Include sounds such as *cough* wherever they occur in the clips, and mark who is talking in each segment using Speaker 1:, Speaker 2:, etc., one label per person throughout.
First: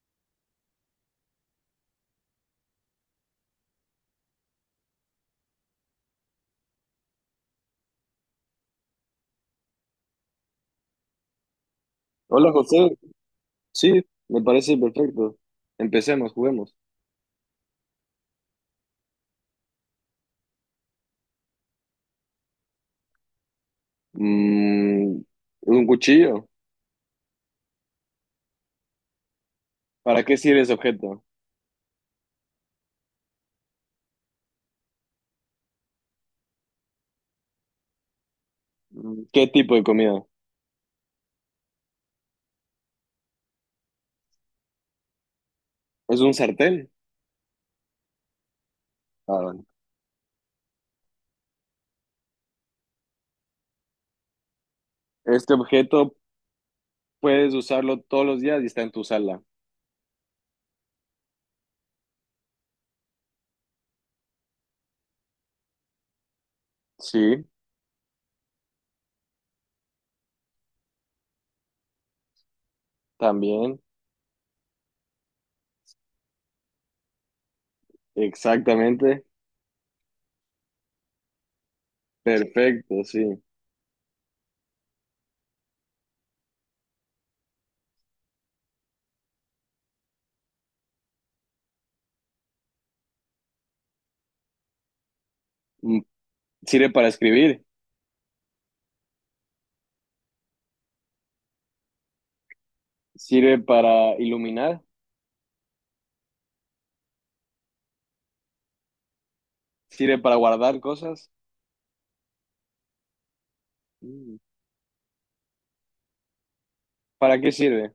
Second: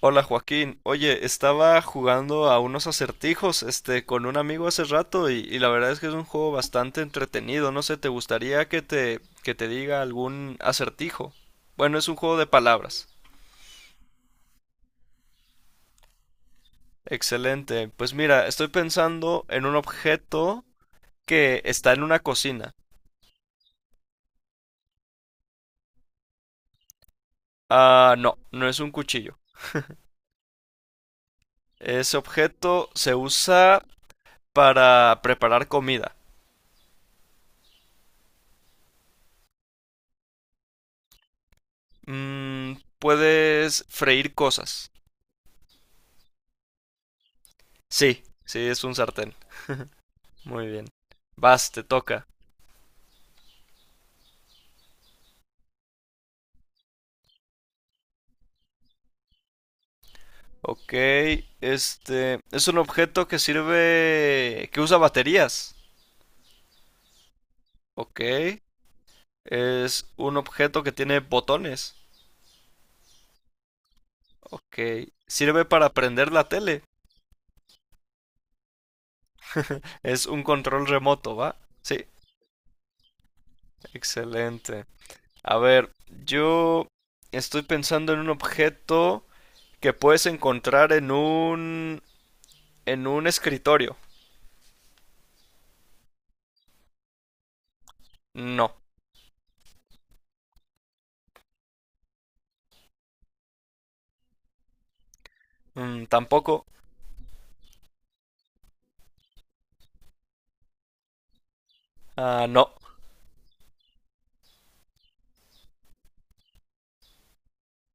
Speaker 1: Hola Joaquín, oye, estaba jugando a unos acertijos, con un amigo hace rato y la verdad es que es un juego bastante entretenido. No sé, ¿te gustaría que te diga algún acertijo? Bueno, es un juego de
Speaker 2: Hola José,
Speaker 1: palabras.
Speaker 2: sí, me parece perfecto. Empecemos, juguemos.
Speaker 1: Excelente. Pues mira, estoy pensando en un objeto que está en una cocina.
Speaker 2: Mm, un cuchillo.
Speaker 1: Ah, no, no es un cuchillo.
Speaker 2: ¿Para qué sirve ese objeto?
Speaker 1: Ese objeto se usa para preparar comida.
Speaker 2: ¿Qué tipo de comida?
Speaker 1: Mm, puedes freír cosas.
Speaker 2: ¿Es un sartén?
Speaker 1: Sí, sí, es un sartén.
Speaker 2: Ah, bueno.
Speaker 1: Muy bien. Vas, te toca.
Speaker 2: Este objeto puedes usarlo todos los días y está en tu sala.
Speaker 1: Ok, este es un objeto que usa baterías.
Speaker 2: Sí,
Speaker 1: Ok, es un objeto que tiene botones.
Speaker 2: también.
Speaker 1: Ok, sirve para prender la tele.
Speaker 2: Exactamente.
Speaker 1: Es un control remoto, ¿va? Sí,
Speaker 2: Perfecto, sí.
Speaker 1: excelente. A ver, yo estoy pensando en un objeto que puedes encontrar en un escritorio.
Speaker 2: Mm, ¿Sirve para escribir?
Speaker 1: No.
Speaker 2: ¿Sirve para iluminar?
Speaker 1: Tampoco.
Speaker 2: ¿Sirve para guardar cosas?
Speaker 1: Ah, no.
Speaker 2: Mm, ¿Para qué sirve?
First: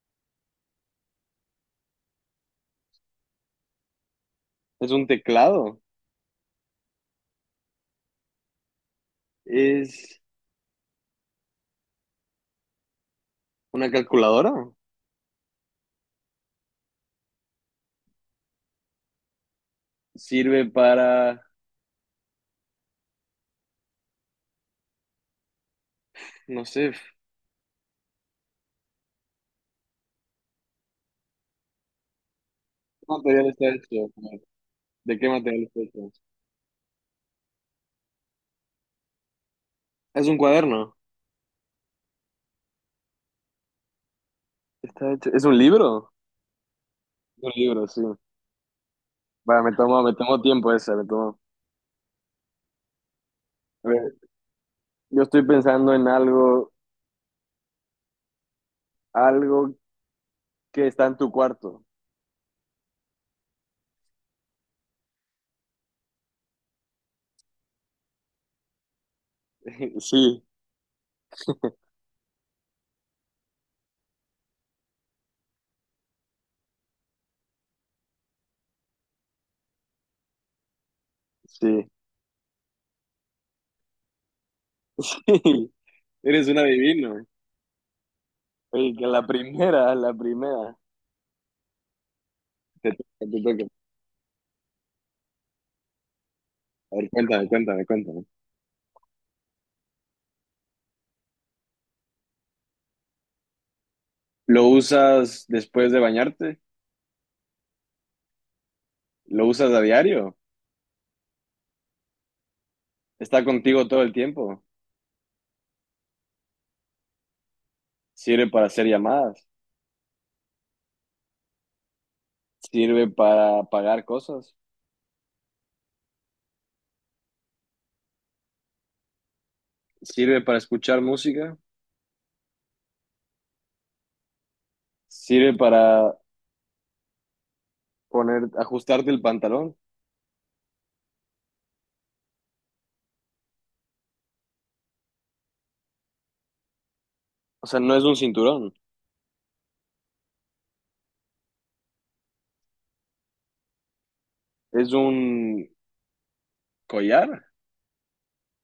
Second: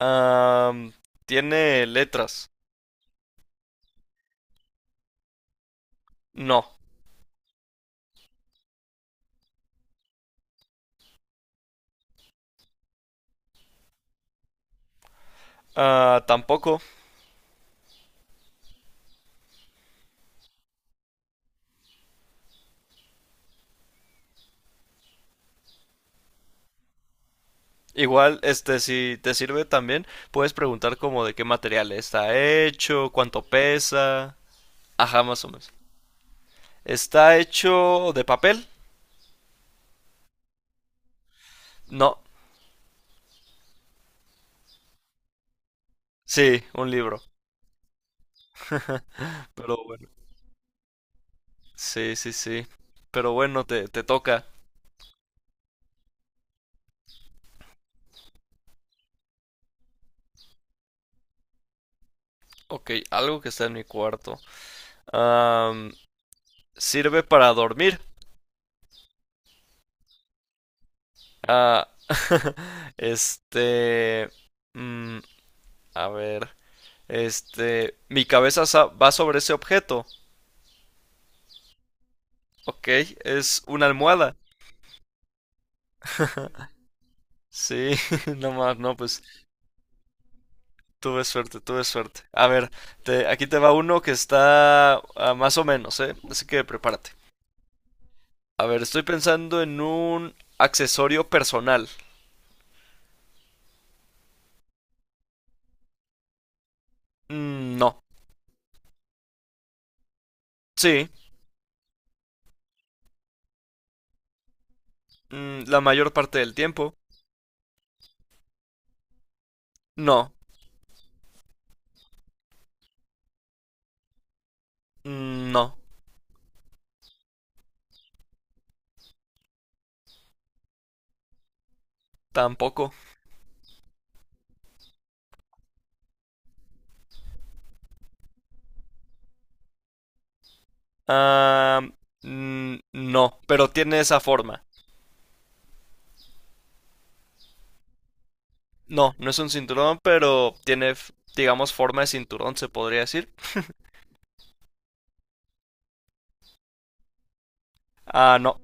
Speaker 1: Am, ¿Tiene letras?
Speaker 2: ¿Es un teclado?
Speaker 1: No.
Speaker 2: ¿Es una calculadora?
Speaker 1: Ah, tampoco.
Speaker 2: Sirve para, no sé, ¿qué
Speaker 1: Igual, si te sirve también, puedes preguntar como de qué material está hecho, cuánto
Speaker 2: material está hecho?
Speaker 1: pesa.
Speaker 2: ¿De
Speaker 1: Ajá,
Speaker 2: qué
Speaker 1: más o
Speaker 2: material
Speaker 1: menos.
Speaker 2: está hecho?
Speaker 1: ¿Está hecho de papel?
Speaker 2: Es un cuaderno.
Speaker 1: No.
Speaker 2: Está ¿Es un libro?
Speaker 1: Sí, un libro.
Speaker 2: Un libro, sí. Vale,
Speaker 1: Pero bueno.
Speaker 2: me tomo tiempo ese, me tomo.
Speaker 1: Sí, sí, sí. Pero bueno, te,
Speaker 2: A
Speaker 1: te
Speaker 2: ver,
Speaker 1: toca.
Speaker 2: yo estoy pensando en algo que está en tu cuarto.
Speaker 1: Ok, algo que está en mi cuarto. Am, ¿Sirve para dormir?
Speaker 2: *laughs* Sí,
Speaker 1: Ah, *laughs* este... mm, a ver. Mi cabeza va sobre ese objeto.
Speaker 2: sí.
Speaker 1: Ok, es una almohada.
Speaker 2: *laughs* Eres un adivino.
Speaker 1: Sí, *laughs* no más,
Speaker 2: Oye,
Speaker 1: no, pues
Speaker 2: la primera.
Speaker 1: tuve suerte, tuve suerte. A ver,
Speaker 2: Te toca, te
Speaker 1: aquí te va
Speaker 2: toca.
Speaker 1: uno que está más o menos, ¿eh? Así que
Speaker 2: A ver,
Speaker 1: prepárate.
Speaker 2: cuéntame.
Speaker 1: A ver, estoy pensando en un accesorio personal.
Speaker 2: ¿Lo usas después de bañarte?
Speaker 1: Mm, no.
Speaker 2: ¿Lo usas a diario?
Speaker 1: Sí,
Speaker 2: ¿Está contigo todo el tiempo?
Speaker 1: la mayor parte del tiempo.
Speaker 2: Sirve para hacer llamadas,
Speaker 1: No.
Speaker 2: sirve para pagar cosas,
Speaker 1: Mm, no,
Speaker 2: sirve para escuchar música,
Speaker 1: tampoco.
Speaker 2: sirve para ajustarte el pantalón.
Speaker 1: Ah, no, pero tiene esa forma.
Speaker 2: O sea, no es un cinturón,
Speaker 1: No, no es un cinturón, pero tiene, digamos, forma de cinturón, se podría decir.
Speaker 2: es un collar
Speaker 1: Ah, no.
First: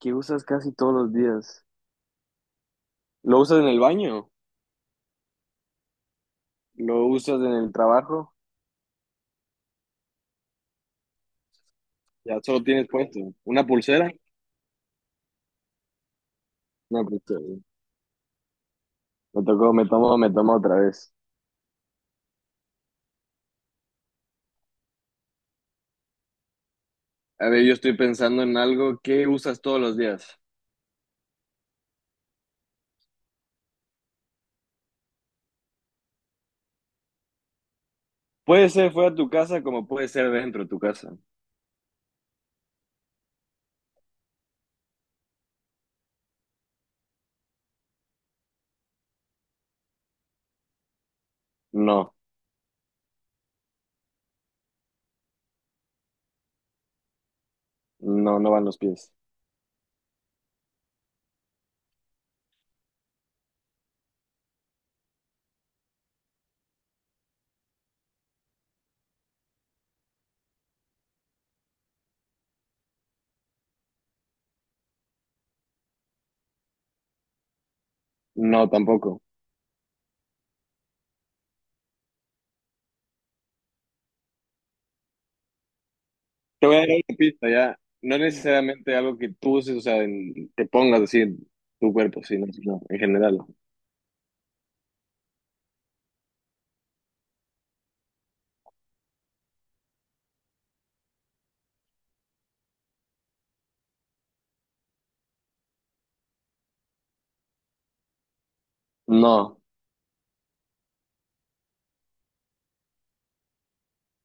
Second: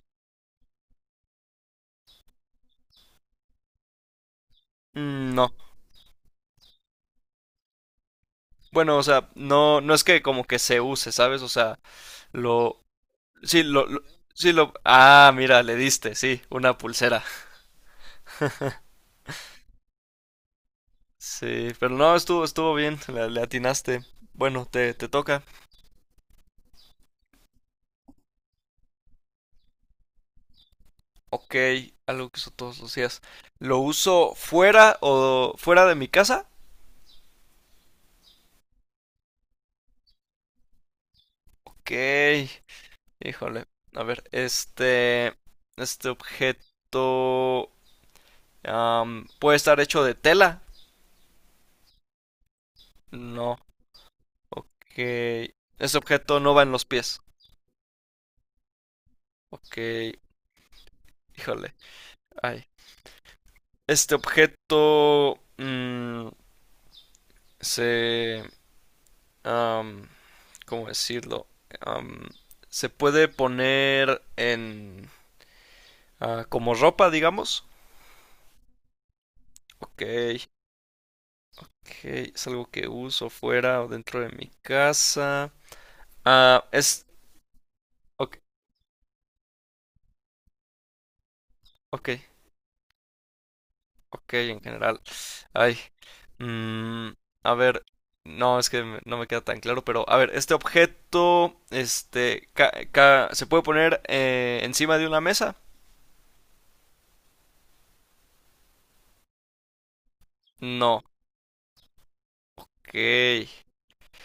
Speaker 2: que usas casi todos los días. Lo usas en el baño,
Speaker 1: Mm, no.
Speaker 2: lo usas en el trabajo,
Speaker 1: Bueno, o sea, no, no es que como que se use, ¿sabes? O sea,
Speaker 2: ya solo
Speaker 1: lo,
Speaker 2: tienes puesto.
Speaker 1: sí,
Speaker 2: Una pulsera,
Speaker 1: ah, mira, le diste, sí, una
Speaker 2: no, pues,
Speaker 1: pulsera.
Speaker 2: me tocó, me tomo otra vez.
Speaker 1: Sí, pero no, estuvo, estuvo bien, le atinaste. Bueno, te toca.
Speaker 2: A ver, yo estoy pensando en algo que usas todos los días.
Speaker 1: Ok, algo que uso todos los días. ¿Lo uso fuera de mi casa?
Speaker 2: Puede ser fuera de tu casa como puede ser dentro de tu casa.
Speaker 1: Ok, híjole. A ver, este objeto. Puede estar hecho de tela.
Speaker 2: No.
Speaker 1: No, que ese objeto no va en los pies.
Speaker 2: No, no van los pies.
Speaker 1: Ok, híjole. Ay. Este objeto se... um, ¿cómo decirlo? Um, se puede poner en... ah, como ropa, digamos.
Speaker 2: No, tampoco.
Speaker 1: Ok, ok, es algo que uso fuera o dentro de mi casa.
Speaker 2: Te voy a dar
Speaker 1: Es...
Speaker 2: una pista ya. No
Speaker 1: Ok,
Speaker 2: necesariamente algo que tú uses, o sea, te pongas así en tu
Speaker 1: ok.
Speaker 2: cuerpo, sino no, en general.
Speaker 1: Ok, en general. Ay. mm, a ver. No, es que no me queda tan claro, pero a ver, este objeto, ¿se puede poner encima de una mesa?
Speaker 2: No,
Speaker 1: No. Ok.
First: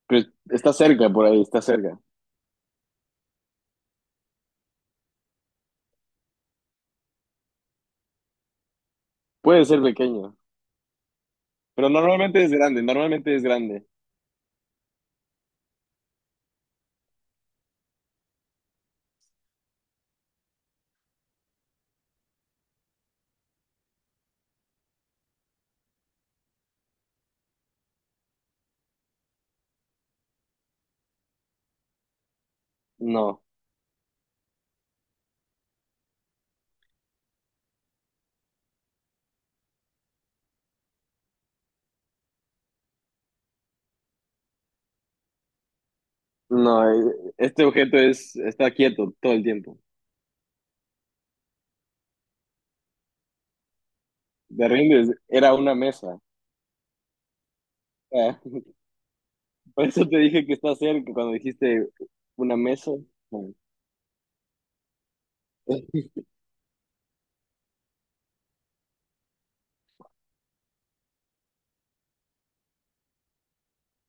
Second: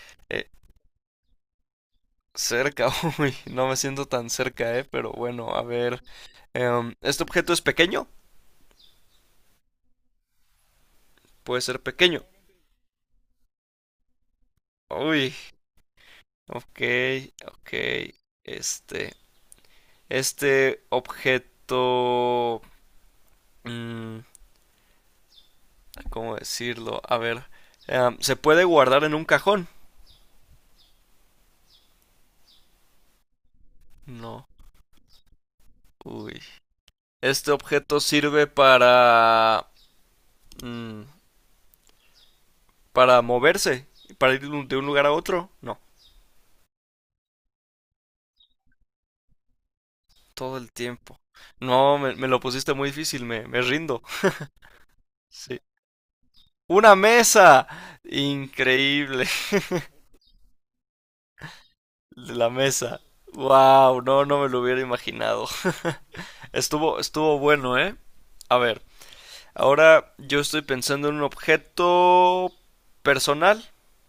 Speaker 2: pero está cerca por ahí, está cerca.
Speaker 1: Cerca, *laughs* uy, no me siento tan cerca, pero bueno, a ver. ¿Este objeto es pequeño?
Speaker 2: Puede ser pequeño,
Speaker 1: Puede ser
Speaker 2: pero
Speaker 1: pequeño.
Speaker 2: normalmente es grande, normalmente es grande.
Speaker 1: Uy, ok, ok. Este, este objeto... mm, ¿cómo decirlo? A ver. ¿Se puede guardar en un cajón?
Speaker 2: No,
Speaker 1: No. Uy. Este objeto sirve para... mm, para moverse. Para ir de un lugar a otro. No.
Speaker 2: no, este objeto es, está quieto todo el tiempo.
Speaker 1: Todo el tiempo. No, me lo pusiste muy difícil. Me rindo.
Speaker 2: De rindes, era
Speaker 1: Sí.
Speaker 2: una mesa.
Speaker 1: ¡Una mesa!
Speaker 2: Ah,
Speaker 1: Increíble.
Speaker 2: *laughs* por eso te dije que está cerca cuando dijiste
Speaker 1: La
Speaker 2: una mesa.
Speaker 1: mesa.
Speaker 2: Bueno,
Speaker 1: Wow, no, no me lo hubiera imaginado.
Speaker 2: eh,
Speaker 1: *laughs* Estuvo, estuvo bueno, ¿eh? A ver. Ahora yo estoy pensando en un objeto personal.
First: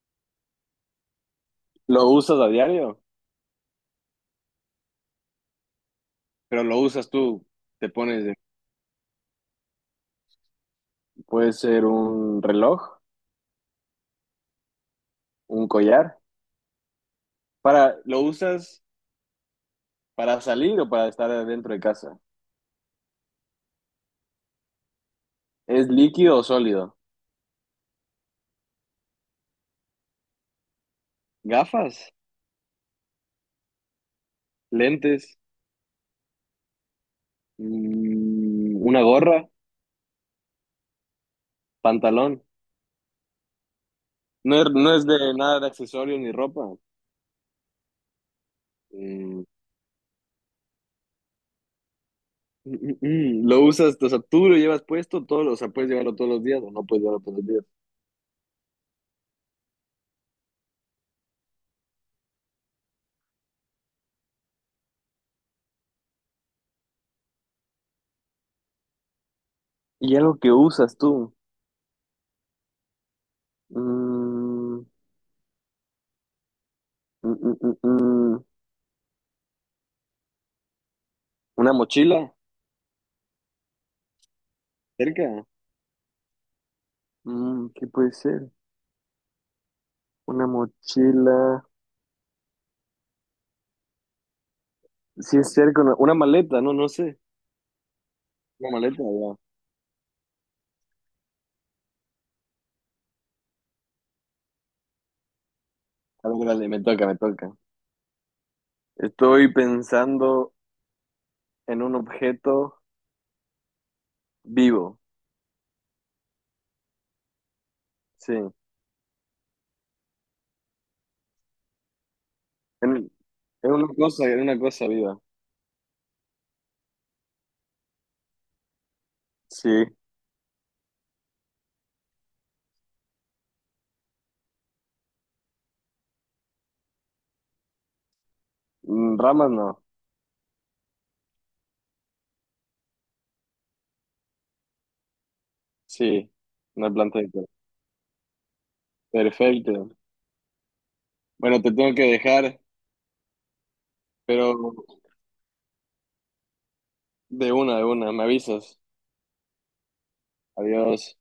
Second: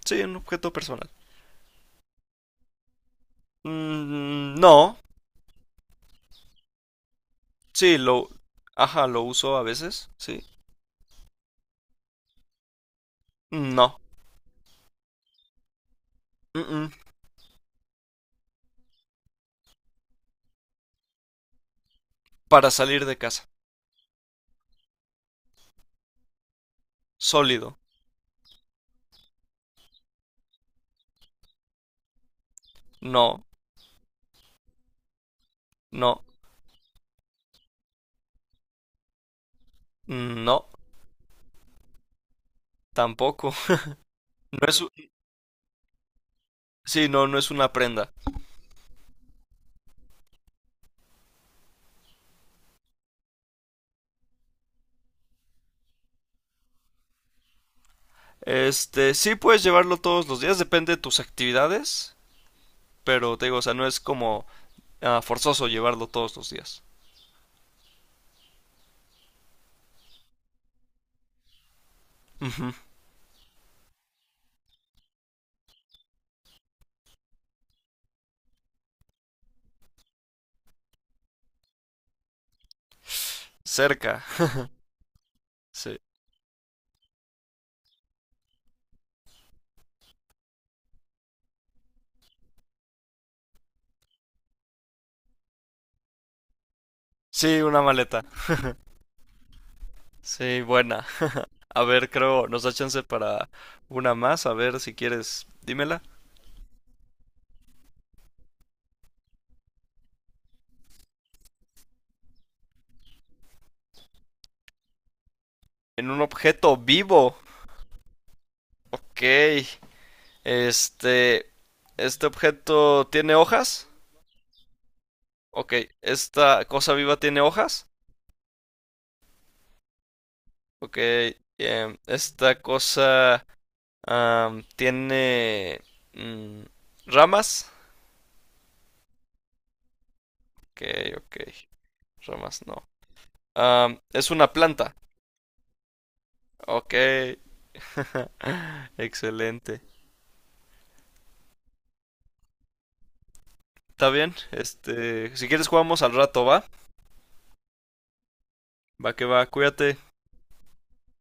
Speaker 1: Sí, un objeto personal.
Speaker 2: ¿Lo usas a diario?
Speaker 1: Mm, no.
Speaker 2: Pero lo usas tú, te
Speaker 1: Sí,
Speaker 2: pones,
Speaker 1: lo...
Speaker 2: de-
Speaker 1: Ajá, lo uso a veces. Sí.
Speaker 2: puede ser un reloj,
Speaker 1: No.
Speaker 2: un collar,
Speaker 1: Mm-mm.
Speaker 2: para, ¿lo usas para salir o para estar adentro de casa?
Speaker 1: Para salir de casa.
Speaker 2: ¿Es líquido o sólido?
Speaker 1: Sólido.
Speaker 2: ¿Gafas?
Speaker 1: No.
Speaker 2: ¿Lentes?
Speaker 1: No.
Speaker 2: ¿Una gorra?
Speaker 1: No.
Speaker 2: ¿Pantalón?
Speaker 1: Tampoco. *laughs* No es...
Speaker 2: No es de nada de accesorios ni ropa.
Speaker 1: sí, no, no es una prenda.
Speaker 2: Mm, ¿Lo usas, o sea, tú lo llevas puesto todos, o sea, puedes llevarlo todos los días o no puedes llevarlo todos los días?
Speaker 1: Este, sí puedes llevarlo todos los días, depende de tus actividades. Pero te digo, o sea, no es como ah, forzoso llevarlo todos los días.
Speaker 2: ¿Y algo que usas tú?
Speaker 1: Ujú.
Speaker 2: Mm, mm, mm, mm, mm, ¿Una mochila?
Speaker 1: Cerca.
Speaker 2: ¿Cerca?
Speaker 1: Sí.
Speaker 2: Mm, ¿qué puede ser? Una mochila. Si es cerca, una maleta, no, no sé.
Speaker 1: Sí, una maleta.
Speaker 2: Una maleta, ya.
Speaker 1: Sí, buena. A ver, creo, nos da chance para una más. A ver si quieres, dímela.
Speaker 2: A ver, dale, me toca, me toca. Estoy pensando en un objeto vivo.
Speaker 1: En un objeto vivo.
Speaker 2: Sí.
Speaker 1: Ok. Este. ¿Este objeto
Speaker 2: En,
Speaker 1: tiene
Speaker 2: en
Speaker 1: hojas?
Speaker 2: en una cosa viva.
Speaker 1: Ok. ¿Esta cosa viva tiene hojas?
Speaker 2: Sí.
Speaker 1: Ok. ¿Esta cosa tiene mm, ramas?
Speaker 2: Mm, ramas no.
Speaker 1: Ok, ok. Ramas no. Am, es una planta.
Speaker 2: Sí. Una
Speaker 1: Ok.
Speaker 2: planta de cuerpo.
Speaker 1: *laughs* Excelente.
Speaker 2: Perfecto. Bueno, te tengo que dejar,
Speaker 1: Está bien,
Speaker 2: pero
Speaker 1: este, si quieres jugamos al rato, ¿va?
Speaker 2: de una, de una. Me avisas.
Speaker 1: Va que va, cuídate.
Speaker 2: Adiós.